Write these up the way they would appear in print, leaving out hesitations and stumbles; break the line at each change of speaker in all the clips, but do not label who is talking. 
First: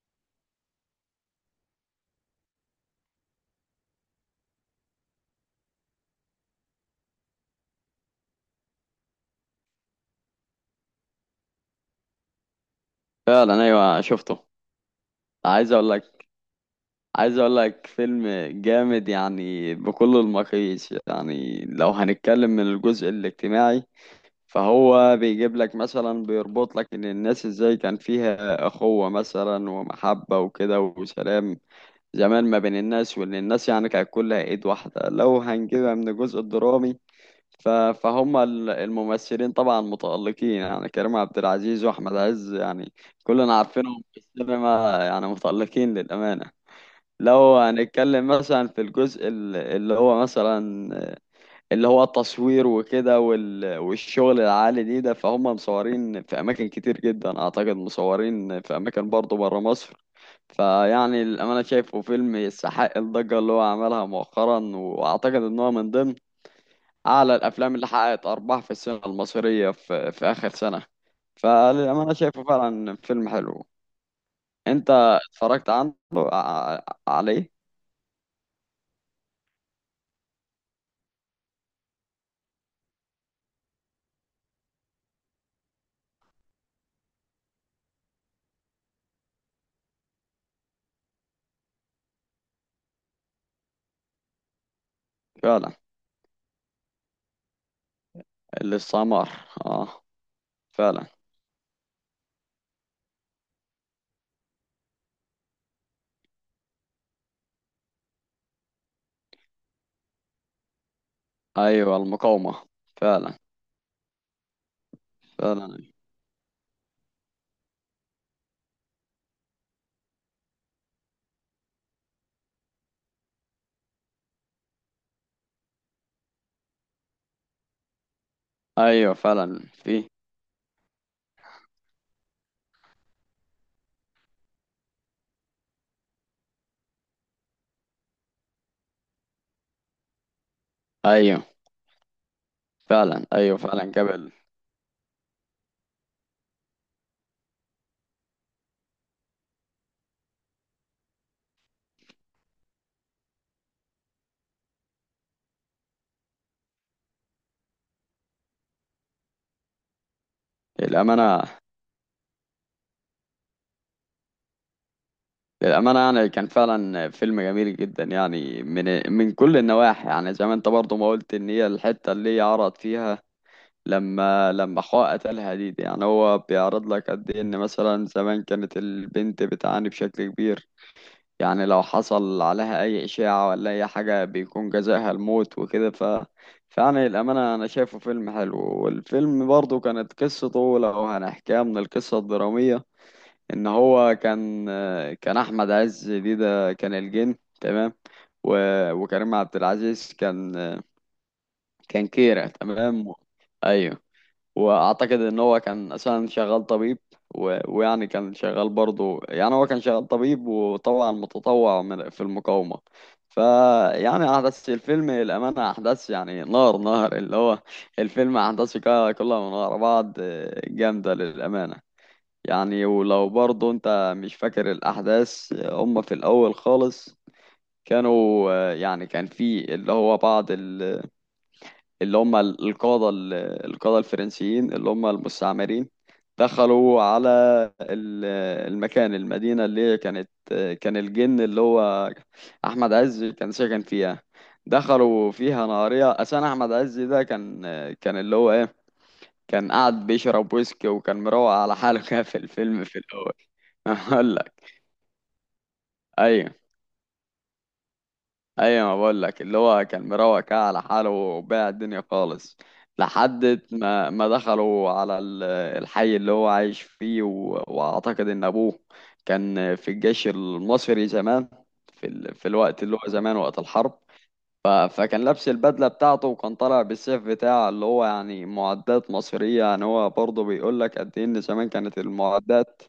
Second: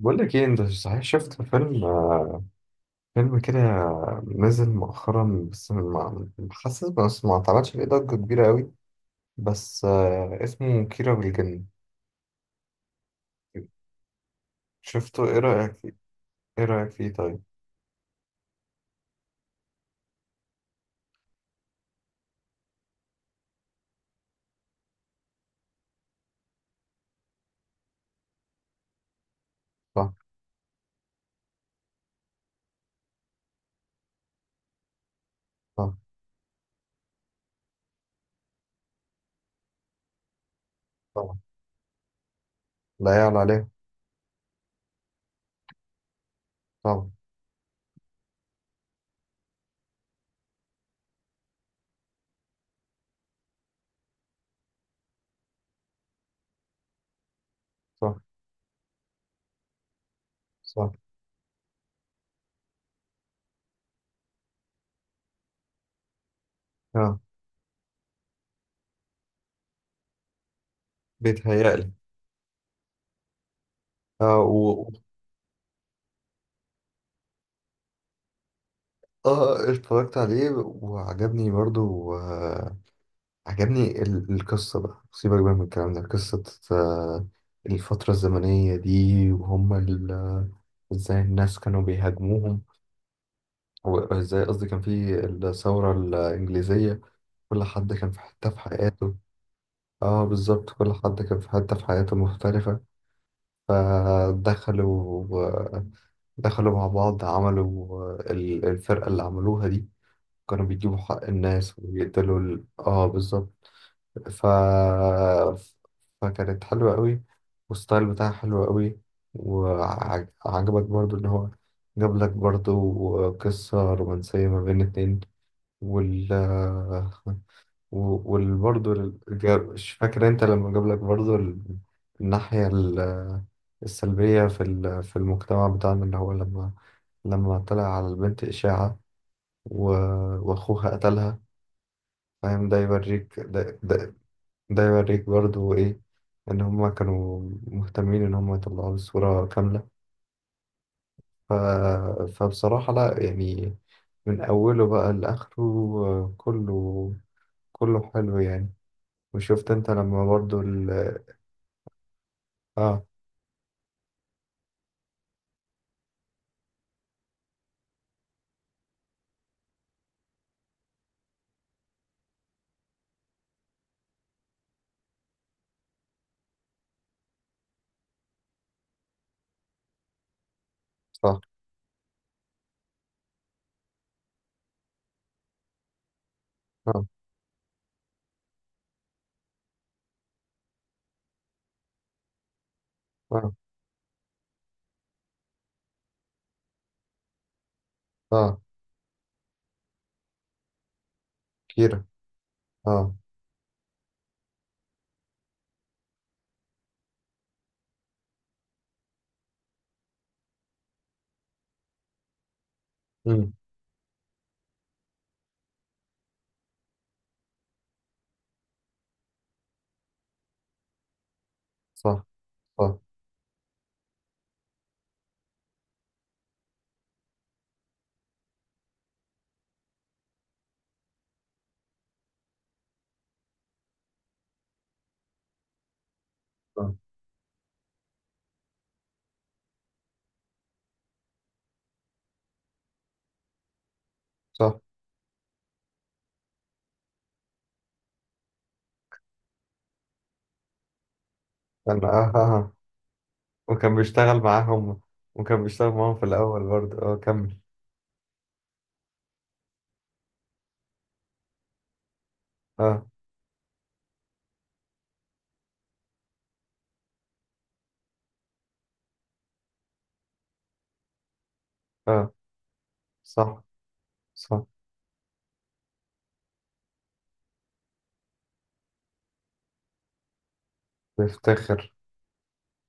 بقول لك ايه، انت صحيح شفت فيلم كده نزل مؤخرا، بس ما اتعملش عليه ضجة كبيرة قوي، بس اسمه كيرة والجن.
فعلا، ايوه شفته.
شفته، ايه
عايز
رأيك
اقول
فيه؟
لك
ايه رأيك فيه
عايز
طيب؟
اقول لك فيلم جامد يعني بكل المقاييس. يعني لو هنتكلم من الجزء الاجتماعي، فهو بيجيب لك مثلا، بيربط لك ان الناس ازاي كان فيها اخوة مثلا
صح،
ومحبة وكده وسلام زمان ما بين الناس، وان الناس يعني كانت كلها ايد واحدة. لو
صح.
هنجيبها من الجزء الدرامي، فهم الممثلين طبعا متألقين. يعني كريم
طبعا.
عبد العزيز واحمد عز يعني
لا يعلى
كلنا
عليه.
عارفينهم في السينما، يعني متألقين للأمانة.
طبعا.
لو هنتكلم مثلا في الجزء اللي هو التصوير وكده والشغل العالي دي ده، فهم مصورين في أماكن كتير جدا، أعتقد
صح،
مصورين في أماكن برضه برا مصر.
صح.
فيعني الأمانة شايفه فيلم يستحق الضجة اللي هو عملها مؤخرا، وأعتقد إن هو من ضمن
اه.
أعلى الأفلام اللي حققت أرباح في السينما المصرية في آخر سنة.
بيتهيألي.
فأنا شايفه فعلا فيلم حلو.
اه و...
أنت
و-
اتفرجت عنه عليه؟
اه، اتفرجت عليه وعجبني برضو. عجبني القصة بقى، سيبك بقى من الكلام ده، قصة. آه، الفترة الزمنية دي، وهم ازاي الناس كانوا بيهاجموهم، وازاي، قصدي، كان في
فعلا.
الثورة الإنجليزية. كل حد كان في حتة في حياته.
الاستعمار. آه.
اه بالظبط، كل
فعلا.
حد كان في حتة في حياته مختلفة. فدخلوا آه، دخلوا مع بعض، عملوا الفرقة اللي عملوها دي، كانوا بيجيبوا حق الناس
أيوة،
ويقتلوا
المقاومة.
اه
فعلا.
بالظبط. ف...
فعلا
فكانت حلوة قوي، والستايل بتاعها حلو قوي. وعجبك برضو ان هو جاب لك برضو قصة رومانسية ما بين اتنين، وال و- والبرضو
أيوة،
ال- جا-
فعلا
مش
في.
فاكر انت لما جاب لك برضو الناحية السلبية في المجتمع بتاعنا، اللي هو لما طلع على البنت إشاعة و- وأخوها قتلها،
أيوة
فاهم؟ ده
فعلا.
يوريك
أيوة
ده,
فعلا
ده
قبل.
ده يوريك برضو إيه؟ إن هما كانوا مهتمين إن هما يطلعوا الصورة كاملة. ف... فبصراحة لأ يعني، من أوله بقى لآخره، آه، كله كله حلو يعني. وشفت أنت لما برضو
الأمانة،
آه،
للأمانة يعني كان فعلا فيلم جميل جدا، يعني من كل النواحي. يعني زي ما أنت برضو ما قلت، إن هي الحتة اللي هي عرض فيها لما حقوق قتلها دي، يعني هو بيعرض لك قد ايه ان مثلا زمان كانت البنت بتعاني بشكل كبير.
صح.
يعني لو حصل عليها اي اشاعة ولا اي حاجة بيكون جزاها الموت وكده. ف
آه
فيعني الامانة انا شايفه فيلم حلو. والفيلم برضه كانت قصته، لو هنحكيها من القصة الدرامية،
آه
ان هو كان احمد عز دي ده كان الجن، تمام. و...
آه.
وكريم عبد العزيز
كيرة.
كان كيرة،
آه.
تمام. ايوه. واعتقد ان هو كان اساسا شغال طبيب. و... ويعني كان شغال برضه يعني هو كان شغال طبيب، وطبعا متطوع في المقاومة.
أمم.
فيعني احداث الفيلم الامانة احداث يعني نار اللي هو، الفيلم احداثه كلها من ورا بعض جامدة للامانة.
صح،
يعني
صح.
ولو برضه انت مش فاكر الاحداث، هم في الاول خالص كانوا يعني كان في اللي هو بعض القادة القادة الفرنسيين اللي هم المستعمرين،
آه.
دخلوا على ال- المكان، المدينة اللي هي كانت، كان الجن اللي هو أحمد عز كان ساكن فيها.
صح.
دخلوا فيها نهارية. أساسا أحمد عز ده كان اللي هو إيه، كان قاعد بيشرب ويسكي وكان مروق على حاله
كان
كده
آه آه
في
آه.
الفيلم في الأول.
وكان
هقول
بيشتغل
لك.
معاهم، وكان بيشتغل معاهم في
أيوه.
الأول برضو، آه، كمل.
ايوه، ما بقول لك اللي هو كان مروق كده على حاله وباع الدنيا خالص.
آه،
لحد ما دخلوا على الحي اللي هو عايش فيه. واعتقد ان ابوه كان في الجيش المصري زمان، في
آه.
في الوقت اللي هو زمان وقت
صح،
الحرب.
صح.
فكان لابس البدلة بتاعته وكان طالع بالسيف بتاعه، اللي هو يعني معدات مصرية. يعني هو برضه بيقول لك قد إيه إن زمان
بيفتخر.
كانت المعدات.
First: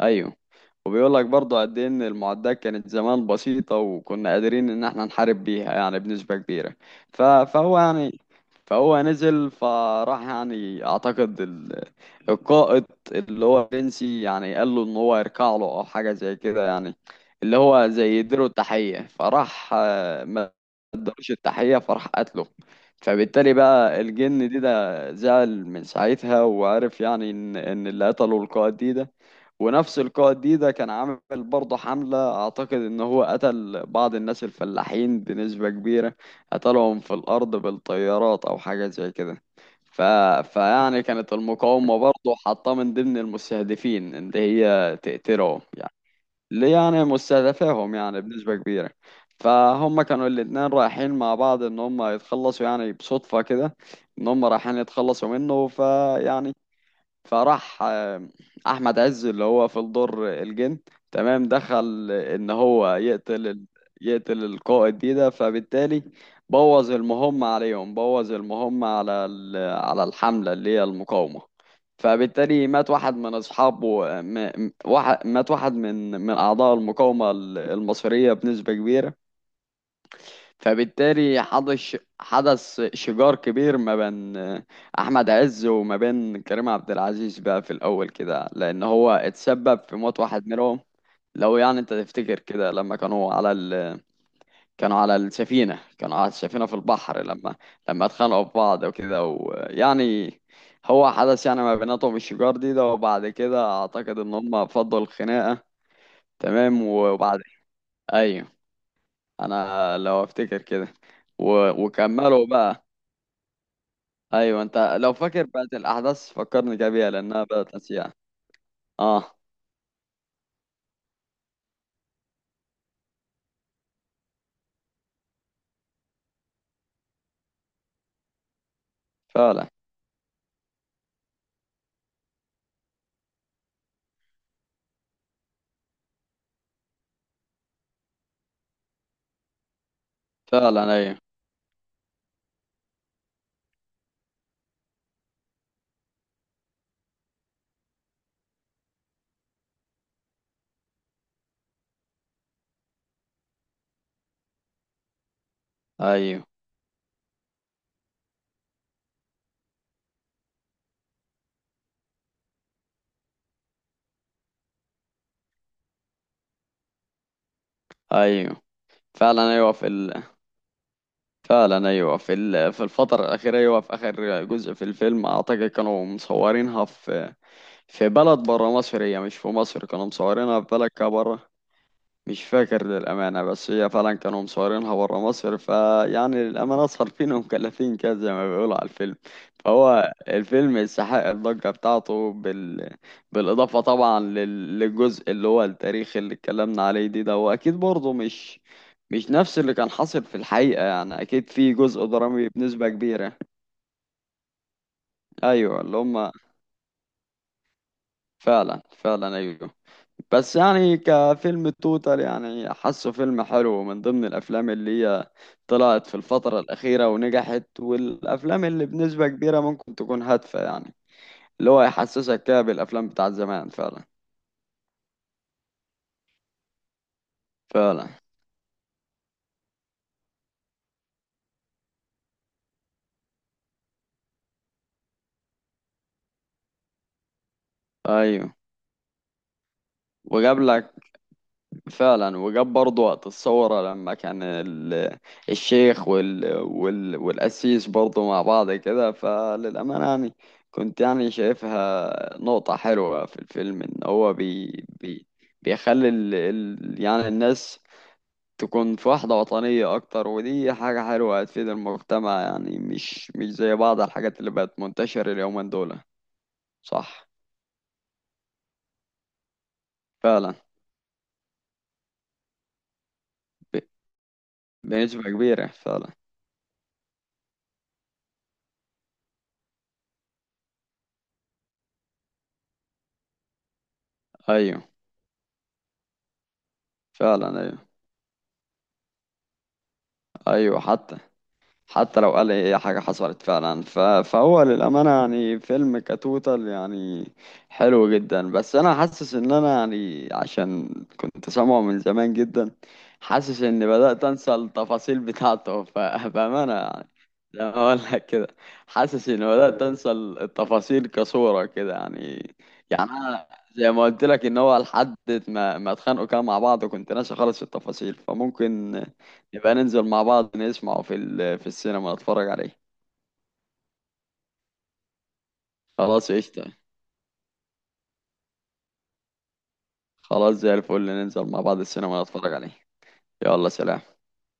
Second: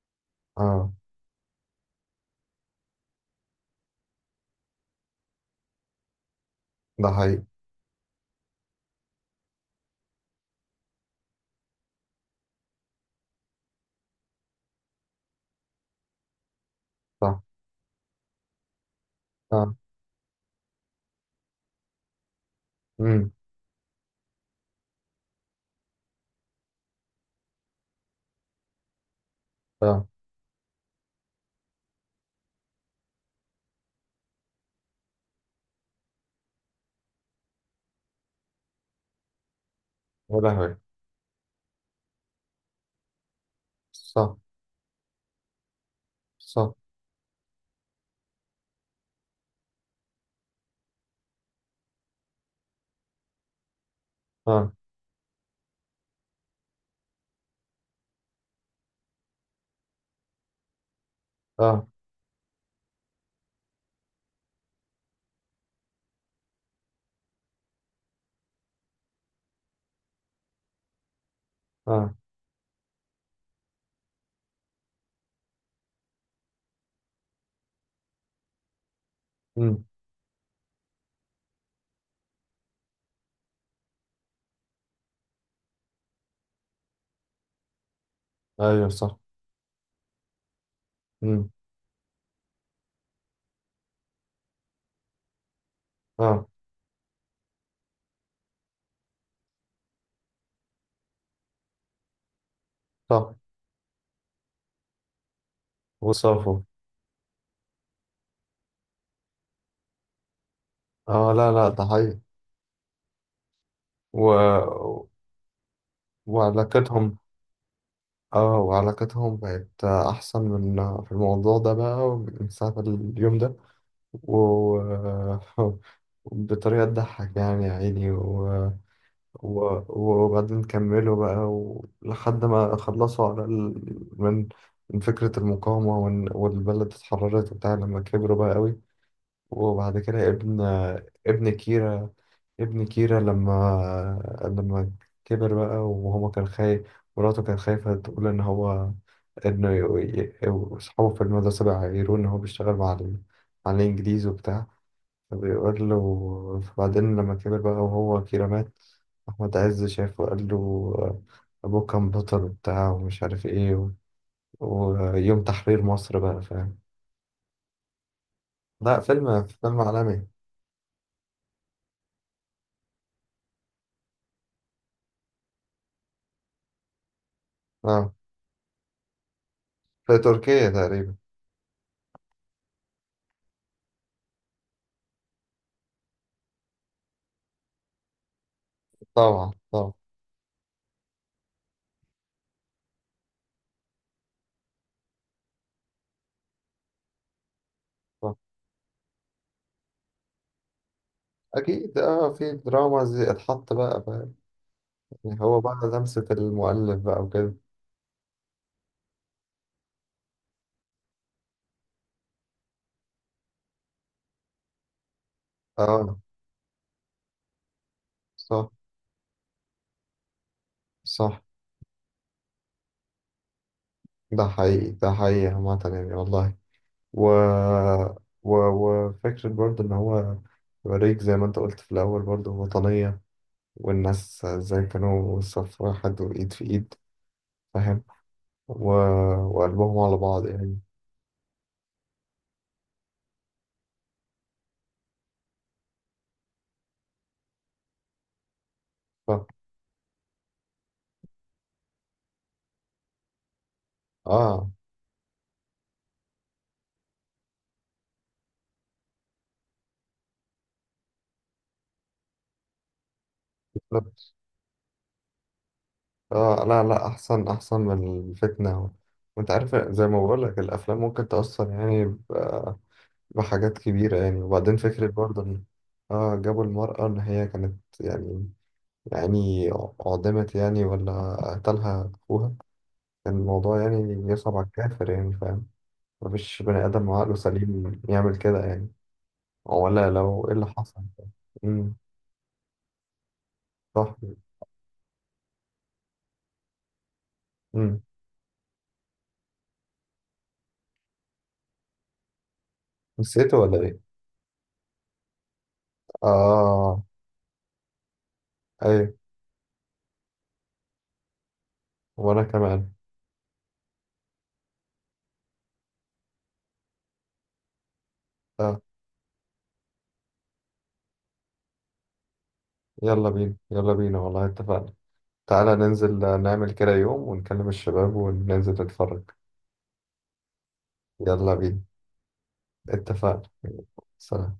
أيوه.
آه.
وبيقول لك برضه قد إيه إن المعدات كانت زمان بسيطة، وكنا قادرين إن إحنا نحارب بيها يعني بنسبة كبيرة.
ده
ف...
حقيقي.
فهو يعني فهو نزل، فراح يعني أعتقد القائد اللي هو بنسي يعني قال له إن هو يركع له أو حاجة زي كده، يعني
صح.
اللي هو زي يديله التحية. فراح
اه.
ادالوش التحية، فراح قتله.
امم.
فبالتالي بقى الجن دي ده زعل من ساعتها، وعرف يعني ان اللي قتله القائد دي ده. ونفس
اه.
القائد دي ده كان عامل برضه حملة، اعتقد ان هو قتل بعض الناس الفلاحين بنسبة كبيرة، قتلهم في الارض بالطيارات او حاجة زي كده. ف...
ولا هوي.
فيعني كانت المقاومة برضه حاطاه من ضمن المستهدفين ان
صح،
هي تقتلهم يعني. اللي
صح.
يعني مستهدفاهم يعني بنسبة كبيرة. فهم كانوا الاتنين رايحين مع بعض ان هم يتخلصوا، يعني بصدفة كده ان هم
اه،
رايحين يتخلصوا منه. فيعني فراح احمد عز اللي هو في الدور الجن، تمام،
اه،
دخل ان هو يقتل القائد دي ده. فبالتالي بوظ المهمة عليهم، بوظ المهمة على على الحملة اللي هي المقاومة.
اه.
فبالتالي مات واحد من اصحابه. آه، م- م- واحد مات واحد من اعضاء المقاومة المصرية بنسبة كبيرة.
امم،
فبالتالي حدث شجار كبير ما بين احمد عز وما بين كريم عبد العزيز بقى في الاول كده، لان
ايوه،
هو
صح.
اتسبب في موت واحد منهم.
امم.
لو يعني انت تفتكر كده لما كانوا على ال... كانوا على السفينة كانوا على
اه،
السفينة في البحر، لما اتخانقوا في بعض وكده. ويعني هو حدث يعني ما بيناتهم الشجار دي ده، وبعد
صح.
كده اعتقد ان هم فضوا الخناقة،
وصافوا.
تمام. وبعد، ايوه، انا لو افتكر كده.
اه، لا لا، ده حقيقي.
وكملوا بقى.
و...
ايوه انت لو فاكر بقت الاحداث فكرني كده بيها،
وعلاقتهم.
لانها بدات نسيها.
اه،
اه،
وعلاقتهم بقت احسن من، في الموضوع ده بقى، من ساعة اليوم ده. و... بطريقة تضحك يعني، يا عيني.
فعلا.
وبعدين كملوا بقى، لحد ما خلصوا من فكرة المقاومة، والبلد اتحررت وبتاع، لما كبروا بقى قوي. وبعد كده
فعلا ايوه.
ابن كيرا ابن كيرا لما كبر بقى وهو كان خايف، مراته كان خايفة تقول إن هو، إنه أصحابه في المدرسة بقى يعيروه إن هو بيشتغل مع مع الإنجليز وبتاع، بيقول
ايوه.
له. بعدين لما كبر بقى وهو كده مات، أحمد عز شافه وقال له أبوه كان بطل وبتاع، ومش عارف إيه، ويوم تحرير مصر بقى، فاهم؟
ايوه.
لا، فيلم
فعلا ايوه
فيلم
في
عالمي.
فعلا ايوه في في الفتره الاخيره، ايوه في اخر جزء في الفيلم، اعتقد كانوا مصورينها في
اه،
بلد بره مصر، هي مش في مصر، كانوا
في
مصورينها في
تركيا
بلد كده
تقريبا.
بره. مش فاكر للأمانة، بس هي فعلا كانوا مصورينها برا مصر. فيعني للأمانة صارفين ومكلفين كده زي ما بيقولوا على الفيلم.
طبعا، طبعا.
فهو الفيلم يستحق الضجة بتاعته بالإضافة طبعا للجزء اللي هو التاريخ اللي اتكلمنا عليه دي ده. وأكيد برضه
طبعا.
مش، مش نفس اللي كان حاصل في الحقيقة، يعني أكيد في
أكيد،
جزء
اه،
درامي
في
بنسبة
دراما زي
كبيرة.
اتحط بقى، فاهم؟ يعني هو بقى
أيوه اللي
لمسة
هما.
المؤلف بقى وكده.
فعلا. فعلا أيوه. بس يعني كفيلم توتال، يعني حاسه فيلم حلو من ضمن الافلام اللي هي طلعت في
اه.
الفترة الأخيرة ونجحت، والافلام
صح،
اللي بنسبة كبيرة ممكن تكون هادفة يعني،
صح.
اللي هو يحسسك كده بالافلام بتاعت زمان فعلا.
ده حقيقي، ده حقيقي عامة يعني، والله. و...
فعلا
وفكرة برضه إن هو يوريك، زي ما أنت قلت في الأول، برضه وطنية، والناس إزاي كانوا صف واحد وإيد في إيد، فاهم؟
ايوه.
و... وقلبهم على بعض
وجاب
يعني.
لك، فعلا وجاب برضه وقت الثورة لما كان الشيخ وال وال والقسيس برضه مع بعض كده.
ف...
فللأمانة يعني كنت يعني شايفها نقطة حلوة في الفيلم، إن هو
آه
بي بيخلي ال ال يعني الناس تكون في وحدة وطنية أكتر، ودي حاجة حلوة هتفيد المجتمع. يعني مش، مش زي بعض
بالظبط.
الحاجات اللي بقت منتشرة اليومين دول.
آه، لا لا،
صح.
أحسن، أحسن من الفتنة. وأنت عارف، زي ما
فعلا.
بقولك، الأفلام ممكن تأثر يعني بحاجات
ب-
كبيرة يعني. وبعدين فكرة
بنسبة
برضه إن،
كبيرة فعلا.
آه، جابوا المرأة إن هي كانت يعني، يعني أعدمت يعني، ولا قتلها أخوها، كان الموضوع يعني يصعب على
أيوه.
الكافر يعني، فاهم؟ مفيش بني آدم عقله
فعلا أيوه.
سليم يعمل كده يعني، ولا لو إيه اللي
أيوه.
حصل.
حتى،
امم.
حتى لو قال ايه حاجة حصلت فعلا.
صح.
فهو للأمانة يعني فيلم كتوتال، يعني
امم.
حلو جدا. بس أنا حاسس إن أنا يعني عشان كنت سامعه من زمان جدا،
نسيته
حاسس
ولا
إني
إيه؟
بدأت أنسى التفاصيل بتاعته. بأمانة
آه.
يعني، زي ما أقول لك كده،
أيوة.
حاسس إني بدأت أنسى التفاصيل كصورة كده
وأنا
يعني.
كمان.
يعني أنا زي ما قلت لك، إن هو لحد ما اتخانقوا كانوا مع بعض، وكنت ناسي خالص التفاصيل.
آه.
فممكن يبقى ننزل مع بعض نسمعه في في السينما نتفرج عليه.
يلا بينا، يلا بينا والله، اتفقنا. تعالى ننزل،
خلاص،
نعمل
قشطة.
كده يوم ونكلم الشباب وننزل نتفرج.
خلاص زي الفل، ننزل
يلا
مع بعض
بينا.
السينما نتفرج عليه.
اتفقنا.
يلا، سلام.
سلام.